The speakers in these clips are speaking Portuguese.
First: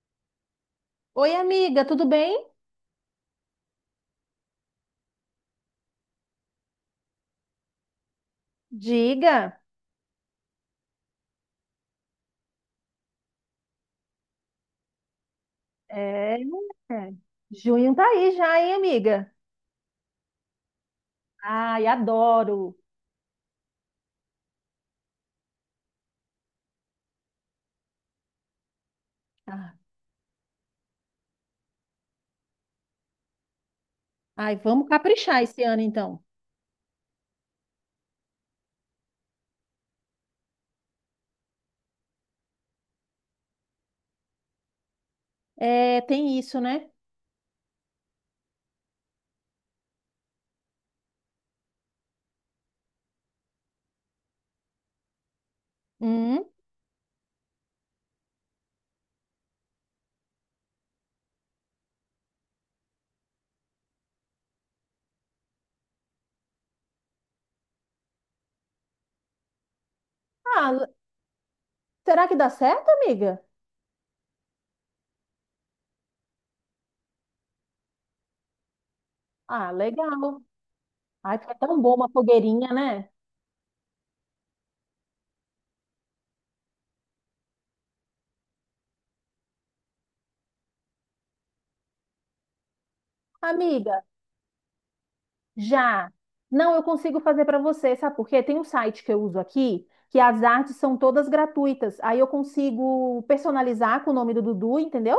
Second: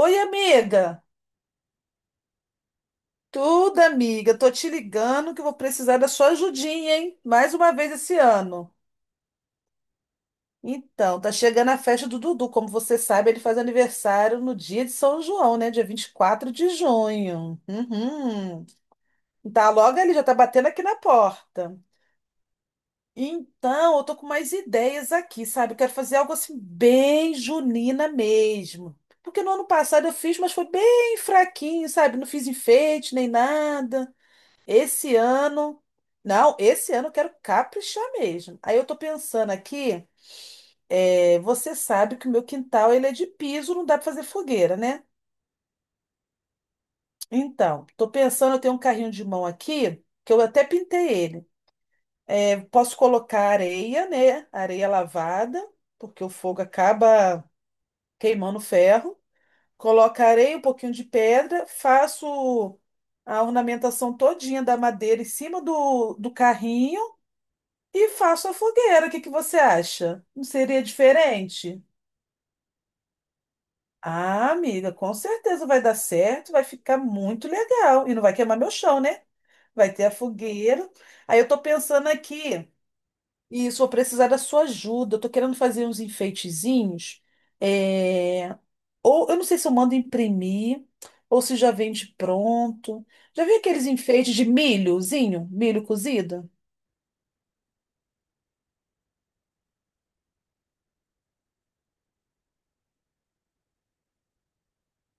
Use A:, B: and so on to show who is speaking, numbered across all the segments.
A: Oi, amiga.
B: Oi, amiga, tudo bem?
A: Tudo, amiga. Tô te ligando que eu vou precisar da sua ajudinha, hein? Mais uma vez esse ano.
B: Diga.
A: Então, tá chegando a festa do Dudu. Como você sabe, ele faz aniversário no dia de São João, né? Dia vinte e
B: É, é.
A: quatro de junho.
B: Junho tá aí já,
A: Uhum.
B: hein, amiga?
A: Tá logo ali, já tá batendo aqui na porta.
B: Ai, adoro.
A: Então, eu tô com mais ideias aqui, sabe? Eu quero fazer algo assim bem junina mesmo. Porque no ano
B: Ah,
A: passado eu fiz, mas foi bem fraquinho, sabe? Não fiz enfeite nem nada.
B: Ai, vamos
A: Esse
B: caprichar esse
A: ano.
B: ano, então.
A: Não, esse ano eu quero caprichar mesmo. Aí eu tô pensando aqui, você sabe que o meu quintal ele é de piso, não dá pra fazer fogueira, né?
B: É, tem isso, né?
A: Então, tô pensando, eu tenho um carrinho de mão aqui, que eu até pintei ele. É, posso colocar areia, né? Areia lavada, porque o
B: Hum.
A: fogo acaba queimando o ferro. Coloco areia, um pouquinho de pedra, faço a ornamentação todinha da madeira em cima do carrinho. E faço a fogueira, o que que você acha? Não
B: Ah,
A: seria
B: le-
A: diferente?
B: Será que dá certo, amiga?
A: Ah, amiga, com certeza vai dar certo, vai ficar muito legal. E não vai queimar meu chão, né?
B: Ah,
A: Vai ter a
B: legal.
A: fogueira.
B: Ai,
A: Aí eu
B: fica
A: tô
B: tão bom
A: pensando
B: uma
A: aqui,
B: fogueirinha, né?
A: e isso vou precisar da sua ajuda. Eu tô querendo fazer uns enfeitezinhos. é, Ou eu não sei se eu mando imprimir, ou se já vende pronto. Já vi aqueles
B: Amiga,
A: enfeites de milhozinho, milho
B: já.
A: cozido?
B: Não, eu consigo fazer para você, sabe por quê? Tem um site que eu uso aqui, que as artes são todas gratuitas. Aí eu consigo personalizar com o nome do Dudu, entendeu?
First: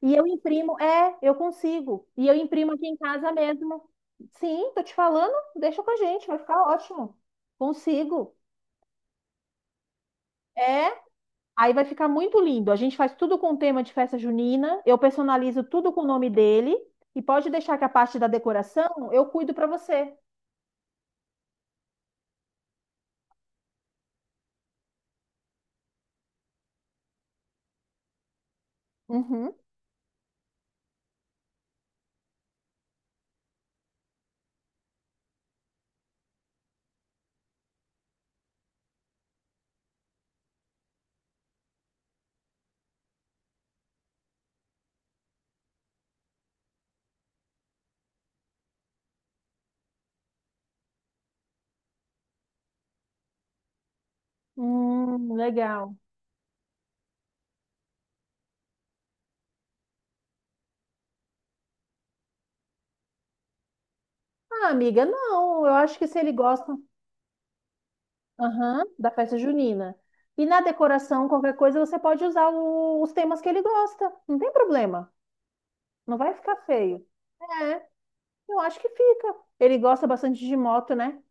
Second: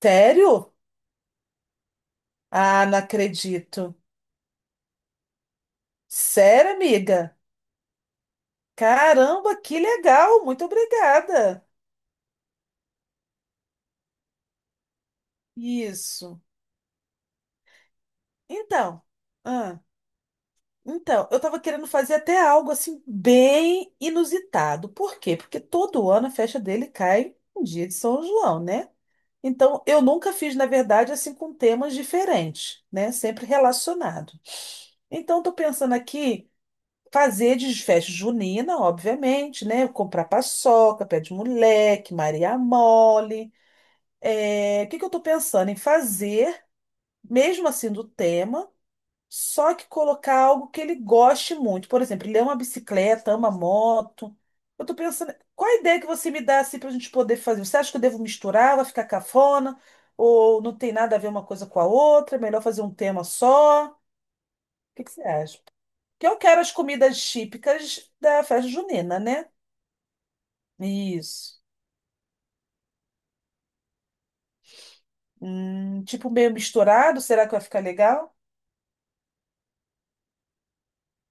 B: E eu
A: Sério?
B: imprimo, eu consigo. E eu imprimo
A: Ah,
B: aqui em
A: não
B: casa mesmo.
A: acredito.
B: Sim, tô te falando, deixa com a gente, vai ficar
A: Sério,
B: ótimo.
A: amiga?
B: Consigo.
A: Caramba, que legal! Muito
B: É,
A: obrigada.
B: aí vai ficar muito lindo. A gente faz tudo com tema de festa junina, eu personalizo tudo com o nome
A: Isso.
B: dele e pode deixar que a parte da
A: Então,
B: decoração eu cuido pra
A: ah,
B: você.
A: então, eu tava querendo fazer até algo assim bem inusitado. Por quê? Porque todo ano a festa dele cai um dia de São João, né?
B: Uhum.
A: Então, eu nunca fiz, na verdade, assim com temas diferentes, né? Sempre relacionado. Então, tô pensando aqui fazer de festa junina, obviamente, né? Comprar paçoca, pé de moleque, Maria mole. É, o que que eu estou pensando em fazer? Mesmo assim do tema, só que colocar algo que ele goste muito. Por exemplo, ele ama bicicleta, ama moto. Eu tô pensando, qual a
B: Legal.
A: ideia que você me dá assim para a gente poder fazer? Você acha que eu devo misturar, vai ficar cafona? Ou não tem nada a ver uma coisa com a outra? É melhor fazer um tema só? O
B: Ah, amiga,
A: que que você acha?
B: não, eu acho que se
A: Porque
B: ele
A: eu quero as
B: gosta,
A: comidas típicas da festa
B: aham, da
A: junina,
B: festa
A: né?
B: junina. E na decoração, qualquer
A: Isso.
B: coisa, você pode usar os temas que ele gosta. Não tem problema. Não
A: Tipo
B: vai
A: meio
B: ficar feio.
A: misturado, será que vai ficar
B: É,
A: legal?
B: eu acho que fica. Ele gosta bastante de moto, né?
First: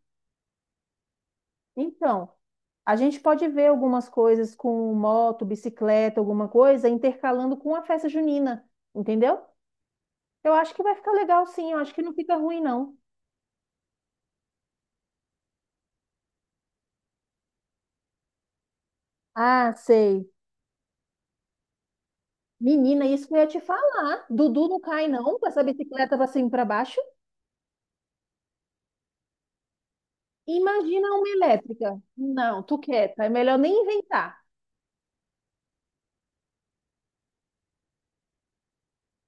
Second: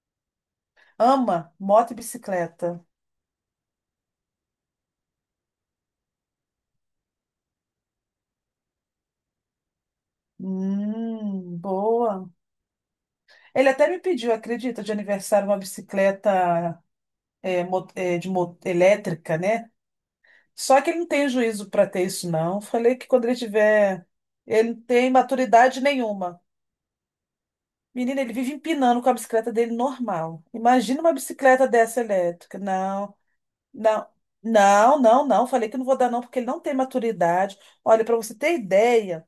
A: Ama moto e
B: Então,
A: bicicleta.
B: a gente pode ver algumas coisas com moto, bicicleta, alguma coisa, intercalando com a festa junina, entendeu? Eu acho que vai ficar legal, sim. Eu acho que não
A: Boa.
B: fica ruim, não.
A: Ele até me pediu, acredita, de aniversário uma bicicleta elétrica, né?
B: Ah, sei.
A: Só que ele não tem juízo para ter isso, não. Falei
B: Menina,
A: que quando
B: isso que
A: ele
B: eu ia te
A: tiver.
B: falar. Dudu
A: Ele
B: não
A: não
B: cai,
A: tem
B: não, com essa
A: maturidade
B: bicicleta pra
A: nenhuma.
B: cima e pra baixo.
A: Menina, ele vive empinando com a bicicleta dele normal. Imagina
B: Imagina
A: uma
B: uma
A: bicicleta dessa
B: elétrica.
A: elétrica.
B: Não, tu
A: Não,
B: quieta. É melhor nem
A: não,
B: inventar.
A: não, não, não. Falei que não vou dar, não, porque ele não tem maturidade. Olha, para você ter ideia,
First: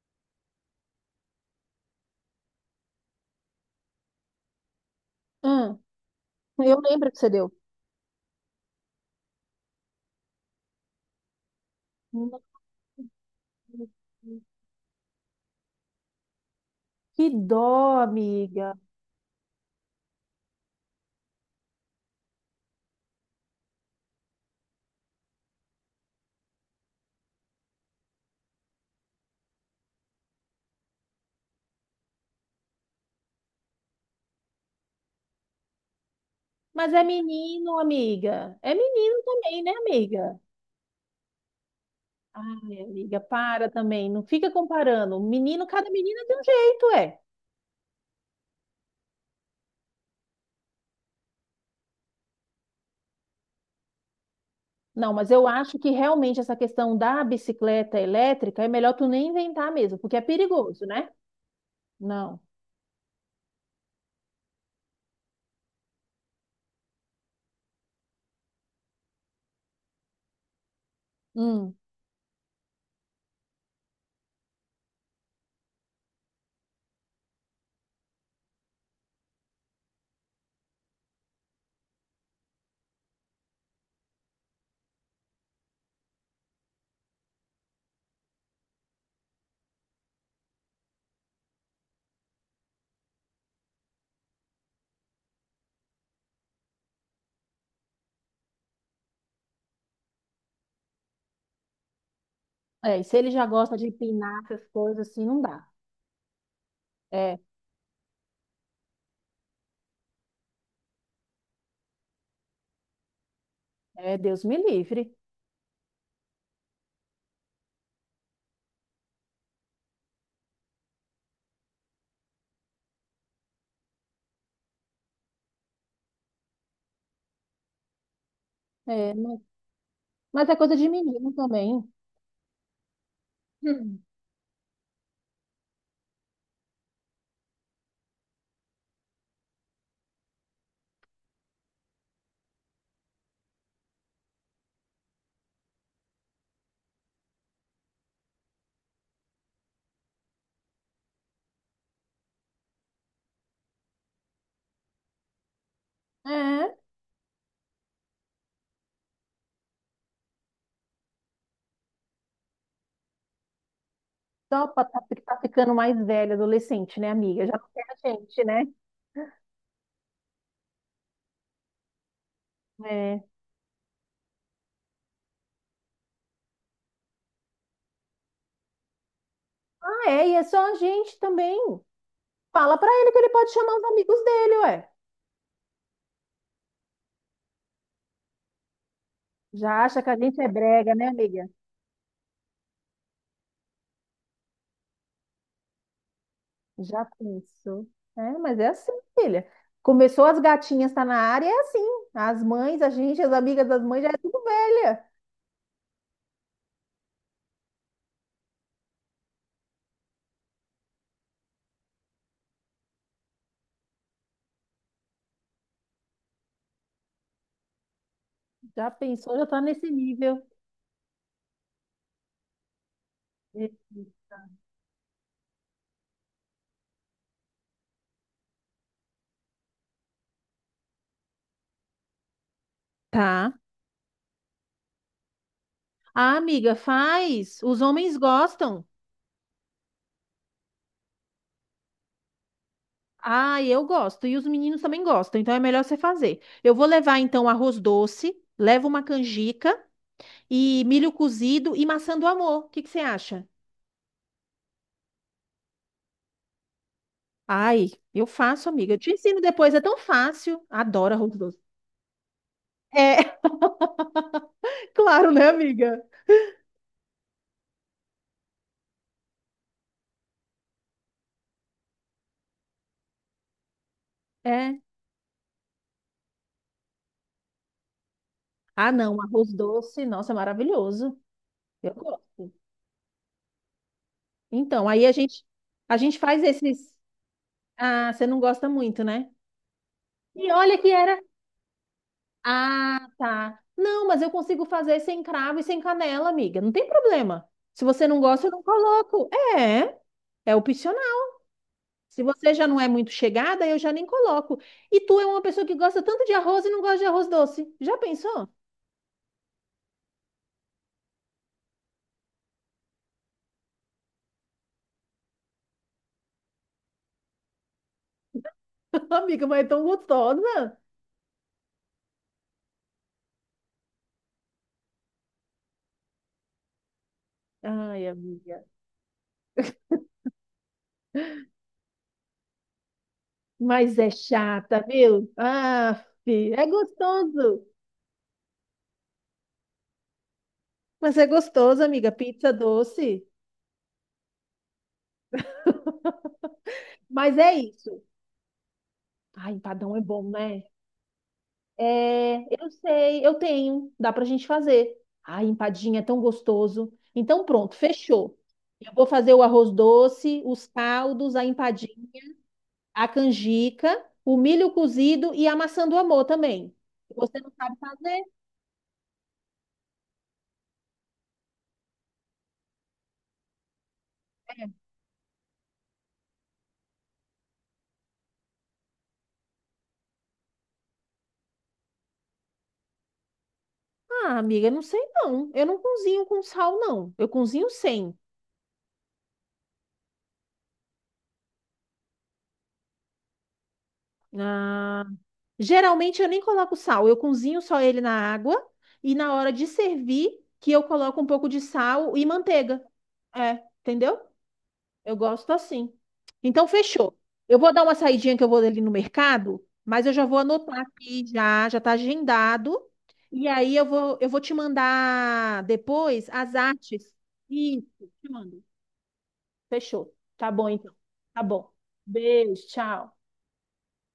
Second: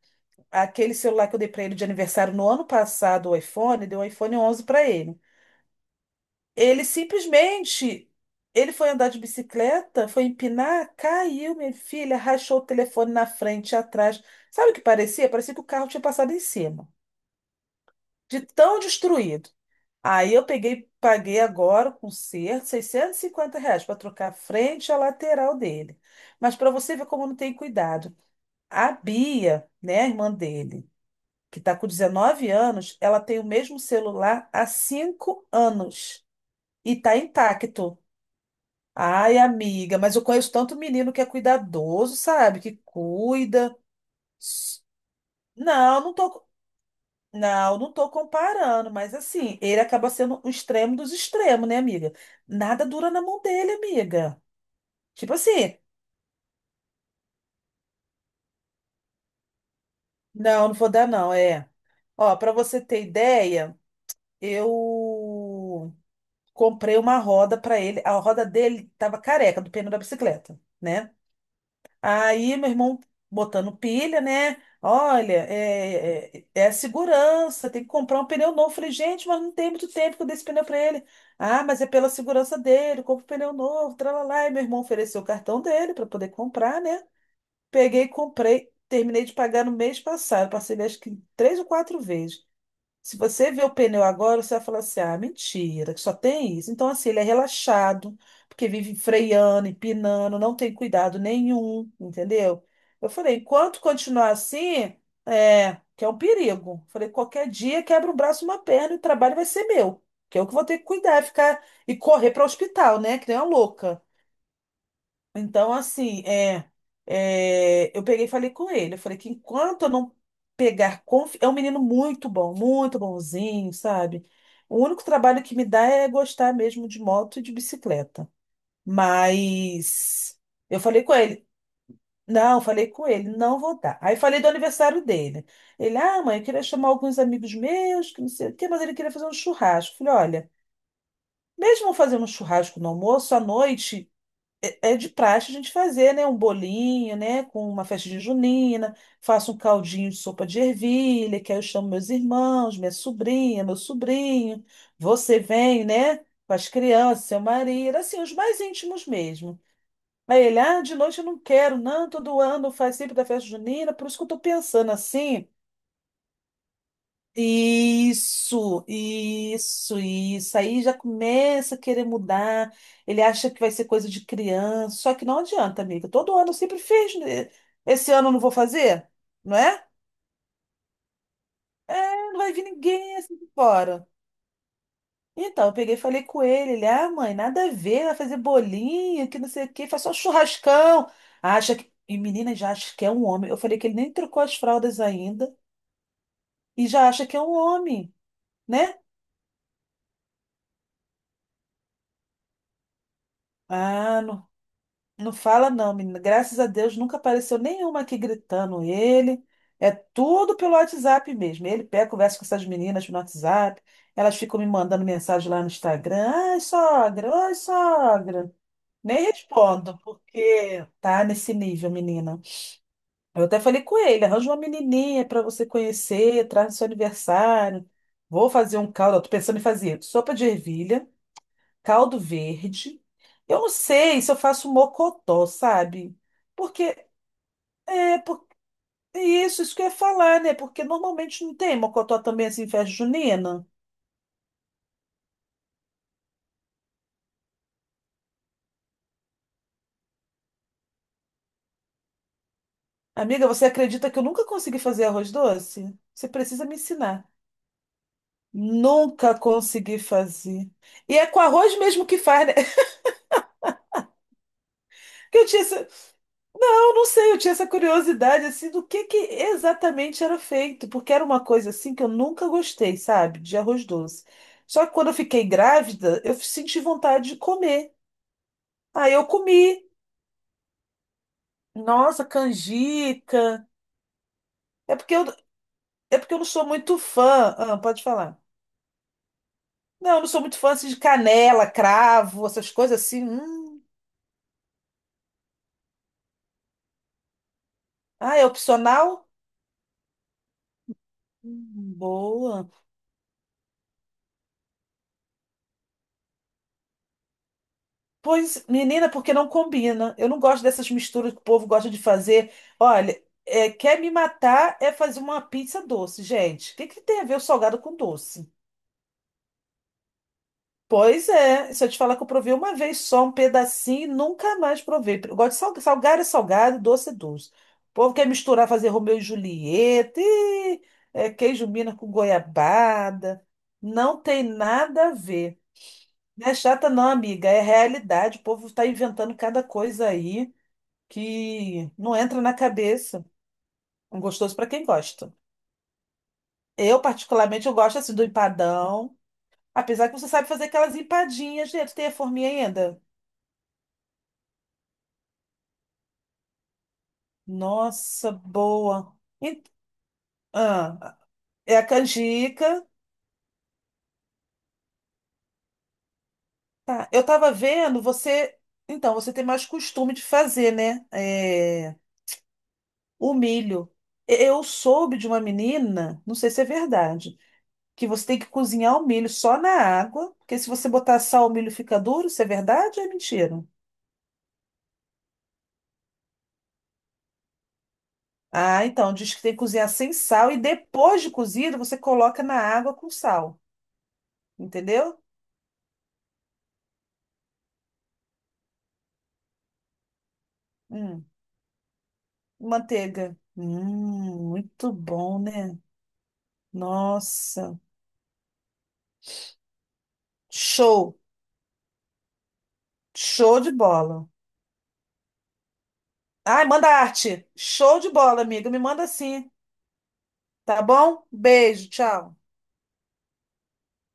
A: aquele celular que eu dei para ele de aniversário no ano passado, o iPhone, deu um iPhone 11 para ele.
B: Hum, eu
A: Ele
B: lembro que você deu.
A: simplesmente, ele foi andar de bicicleta, foi empinar, caiu, minha filha,
B: Hum.
A: rachou o telefone na frente e atrás. Sabe o que parecia? Parecia que o carro tinha passado em cima,
B: Que dó,
A: de
B: amiga.
A: tão destruído. Aí eu peguei, paguei agora com conserto, R$ 650 para trocar a frente e a lateral dele. Mas para você ver como não tem cuidado. A Bia, né, a irmã dele, que está com 19 anos, ela tem o mesmo celular há 5 anos
B: Mas
A: e
B: é
A: está
B: menino,
A: intacto.
B: amiga. É menino
A: Ai,
B: também, né,
A: amiga, mas eu
B: amiga?
A: conheço tanto menino que é cuidadoso, sabe? Que
B: Ai, amiga, para
A: cuida.
B: também. Não fica
A: S-
B: comparando. Menino, cada
A: Não, não
B: menina tem um
A: tô,
B: jeito, é.
A: não, não tô comparando, mas assim, ele acaba sendo o extremo dos extremos, né, amiga? Nada dura na mão dele, amiga.
B: Não, mas
A: Tipo
B: eu
A: assim,
B: acho que realmente essa questão da bicicleta elétrica é melhor tu nem inventar mesmo, porque é
A: não, não
B: perigoso,
A: vou dar,
B: né?
A: não, é. Ó,
B: Não.
A: pra você ter ideia, eu comprei uma roda pra ele. A roda dele tava careca do pneu da bicicleta, né?
B: Hum.
A: Aí meu irmão botando pilha, né? Olha, é a segurança, tem que comprar um pneu novo. Falei, gente, mas não tem muito tempo que eu dei esse pneu para ele. Ah, mas é pela segurança dele, compra um pneu novo, tralalá. E meu irmão ofereceu o cartão dele para poder comprar, né? Peguei e comprei, terminei de pagar no mês passado, parcelei acho que 3 ou 4 vezes. Se você vê o pneu agora, você vai falar assim: ah, mentira, que só tem isso. Então, assim, ele é relaxado, porque vive freando, empinando, não tem cuidado nenhum, entendeu?
B: É, e
A: Eu
B: se ele
A: falei:
B: já gosta
A: enquanto
B: de
A: continuar
B: empinar essas
A: assim,
B: coisas assim, não dá.
A: que é um perigo. Falei:
B: É,
A: qualquer dia quebra um braço, uma perna e o trabalho vai ser meu, que eu que vou ter que cuidar, ficar e correr para o hospital, né? Que nem uma louca.
B: Deus me livre.
A: Então, assim, eu peguei e falei com ele. Eu falei que enquanto eu não pegar confi... É um menino muito bom, muito bonzinho, sabe? O único trabalho que me dá é gostar mesmo de moto e de bicicleta.
B: É, mas,
A: Mas
B: mas é coisa
A: eu
B: de
A: falei com
B: menino
A: ele.
B: também.
A: Não, falei com ele, não vou dar.
B: Hum.
A: Aí falei do aniversário dele. Ele, ah, mãe, eu queria chamar alguns amigos meus, que não sei o quê, mas ele queria fazer um churrasco. Eu falei, olha, mesmo fazendo um churrasco no almoço, à noite. É de praxe a gente fazer, né, um bolinho, né, com uma festinha junina, faço um caldinho de sopa de ervilha, que aí eu chamo meus irmãos, minha sobrinha, meu sobrinho, você vem, né, com as
B: É,
A: crianças, seu marido, assim, os mais íntimos mesmo. Aí ele, ah, de noite eu não quero, não, todo ano faz sempre da festa junina, por isso que eu tô
B: só pra
A: pensando
B: tá
A: assim,
B: ficando mais velha, adolescente, né, amiga? Já não quer a gente, né?
A: isso, isso, isso. Aí já começa a querer mudar. Ele
B: É.
A: acha que vai ser coisa de criança. Só que não adianta, amiga. Todo ano eu sempre fiz, né? Esse ano eu não vou fazer, não é?
B: Ah, é, e é só a gente também.
A: Não vai vir
B: Fala pra ele
A: ninguém
B: que ele
A: assim de
B: pode chamar os
A: fora.
B: amigos dele, ué.
A: Então, eu peguei e falei com ele. Ele, ah, mãe, nada a ver, vai fazer bolinho, que não sei o
B: Já
A: quê,
B: acha
A: faz
B: que
A: só
B: a gente é brega, né,
A: churrascão.
B: amiga?
A: Acha que. E menina já acha que é um homem. Eu falei que ele nem trocou as fraldas ainda e
B: Já
A: já acha que é um
B: pensou.
A: homem,
B: É, mas é assim,
A: né?
B: filha. Começou as gatinhas tá na área, é assim. As mães, a gente, as amigas das mães, já é
A: Ah,
B: tudo
A: não
B: velha.
A: Não fala não, menina. Graças a Deus nunca apareceu nenhuma aqui gritando ele. É tudo pelo WhatsApp mesmo. Ele pega, conversa com essas meninas no WhatsApp. Elas ficam me mandando mensagem lá no Instagram. Ai, sogra, oi, sogra.
B: Já
A: Nem
B: pensou, já tá nesse
A: respondo,
B: nível.
A: porque tá nesse nível, menina. Eu até
B: É.
A: falei com ele, arranja uma menininha para você conhecer, traz no seu aniversário. Vou fazer um caldo, ó, tô pensando em fazer sopa de ervilha, caldo verde.
B: Tá.
A: Eu não sei se eu faço mocotó, sabe?
B: Ah, amiga,
A: Porque
B: faz. Os homens
A: é, por,
B: gostam.
A: é isso, isso que eu ia falar, né? Porque normalmente não tem mocotó também assim em festa
B: Ah,
A: junina.
B: eu gosto. E os meninos também gostam. Então é melhor você fazer. Eu vou levar, então, arroz doce, levo uma canjica e milho cozido e maçã do amor. O que que você
A: Amiga,
B: acha?
A: você acredita que eu nunca consegui fazer arroz doce? Você precisa me ensinar.
B: Ai, eu faço, amiga. Eu te
A: Nunca
B: ensino depois, é tão
A: consegui
B: fácil.
A: fazer.
B: Adoro
A: E é
B: arroz
A: com
B: doce.
A: arroz mesmo que faz, né?
B: É, claro,
A: Que eu
B: né,
A: tinha.
B: amiga?
A: Eu não sei, eu tinha essa curiosidade assim do que exatamente era feito, porque era uma coisa assim que eu nunca gostei, sabe, de arroz doce.
B: É.
A: Só que quando eu fiquei grávida, eu senti vontade de comer.
B: Ah,
A: Aí
B: não,
A: eu
B: arroz
A: comi.
B: doce, nossa, é maravilhoso. Eu
A: Nossa,
B: gosto.
A: canjica.
B: Então,
A: É
B: aí a
A: porque eu,
B: gente a
A: é
B: gente
A: porque eu
B: faz
A: não sou
B: esses.
A: muito fã. Ah, pode
B: Ah, você
A: falar.
B: não gosta muito, né?
A: Não, eu não sou
B: E
A: muito fã
B: olha
A: assim,
B: que
A: de
B: era.
A: canela, cravo, essas coisas
B: Ah,
A: assim.
B: tá.
A: Hum.
B: Não, mas eu consigo fazer sem cravo e sem canela, amiga. Não tem problema. Se você não
A: Ah,
B: gosta,
A: é
B: eu não
A: opcional?
B: coloco. É, é Se você já
A: Boa.
B: não é muito chegada, eu já nem coloco. E tu é uma pessoa que gosta tanto de arroz e não gosta de arroz doce. Já pensou?
A: Pois, menina, porque não combina. Eu não gosto dessas misturas que o povo gosta de fazer. Olha, quer me matar é fazer uma pizza doce, gente. O que que tem a ver o salgado com doce?
B: Amiga, mas é tão gostosa.
A: Pois é, se eu te falar que eu provei uma vez só um pedacinho, e nunca mais provei. Eu gosto de salgado, é salgado, doce é doce. O
B: Ai,
A: povo quer
B: amiga.
A: misturar, fazer Romeu e Julieta, e, queijo mina com goiabada.
B: Mas é
A: Não tem
B: chata,
A: nada a
B: viu?
A: ver.
B: Ah,
A: Não é
B: é
A: chata, não, amiga. É
B: gostoso.
A: realidade. O povo está inventando cada coisa aí,
B: Mas é gostoso,
A: que
B: amiga,
A: não entra
B: pizza
A: na cabeça.
B: doce.
A: Um gostoso para quem gosta. Eu,
B: Mas é
A: particularmente, eu gosto
B: isso.
A: assim do empadão,
B: Ai, empadão é
A: apesar que você
B: bom,
A: sabe
B: né?
A: fazer aquelas empadinhas, né? Tu tem a
B: É,
A: forminha
B: eu
A: ainda?
B: sei, eu tenho. Dá pra gente fazer. Ai, empadinha é tão gostoso. Então, pronto,
A: Nossa,
B: fechou. Eu vou
A: boa.
B: fazer o arroz doce, os
A: Ah,
B: caldos, a
A: É a
B: empadinha,
A: canjica.
B: a canjica, o milho cozido e a maçã do amor também.
A: Tá. Eu
B: Você não
A: tava
B: sabe
A: vendo,
B: fazer?
A: você. Então, você tem mais costume de fazer, né? É, o milho. Eu
B: É.
A: soube de uma menina, não sei se é verdade que você tem que cozinhar o milho só na água, porque se você botar sal, o milho fica duro. Isso é verdade ou é mentira?
B: Ah, amiga, não sei não. Eu não cozinho com sal, não. Eu cozinho sem.
A: Ah, então, diz que tem que cozinhar sem sal e depois de cozido você coloca na água com sal,
B: Ah,
A: entendeu?
B: geralmente eu nem coloco sal, eu cozinho só ele na água e na hora de servir que eu coloco
A: Hum.
B: um pouco de sal e manteiga.
A: Manteiga.
B: É, entendeu?
A: Muito
B: Eu
A: bom,
B: gosto
A: né?
B: assim. Então, fechou. Eu vou
A: Nossa,
B: dar uma saidinha que eu vou ali no mercado, mas eu já vou anotar
A: show,
B: aqui já, já tá agendado. E
A: show de
B: aí
A: bola.
B: eu vou te mandar depois as
A: Ai, manda
B: artes.
A: arte.
B: Isso,
A: Show de
B: te
A: bola,
B: mando.
A: amiga. Me manda sim,
B: Fechou. Tá bom,
A: tá
B: então.
A: bom?
B: Tá bom.
A: Beijo, tchau.
B: Beijo, tchau.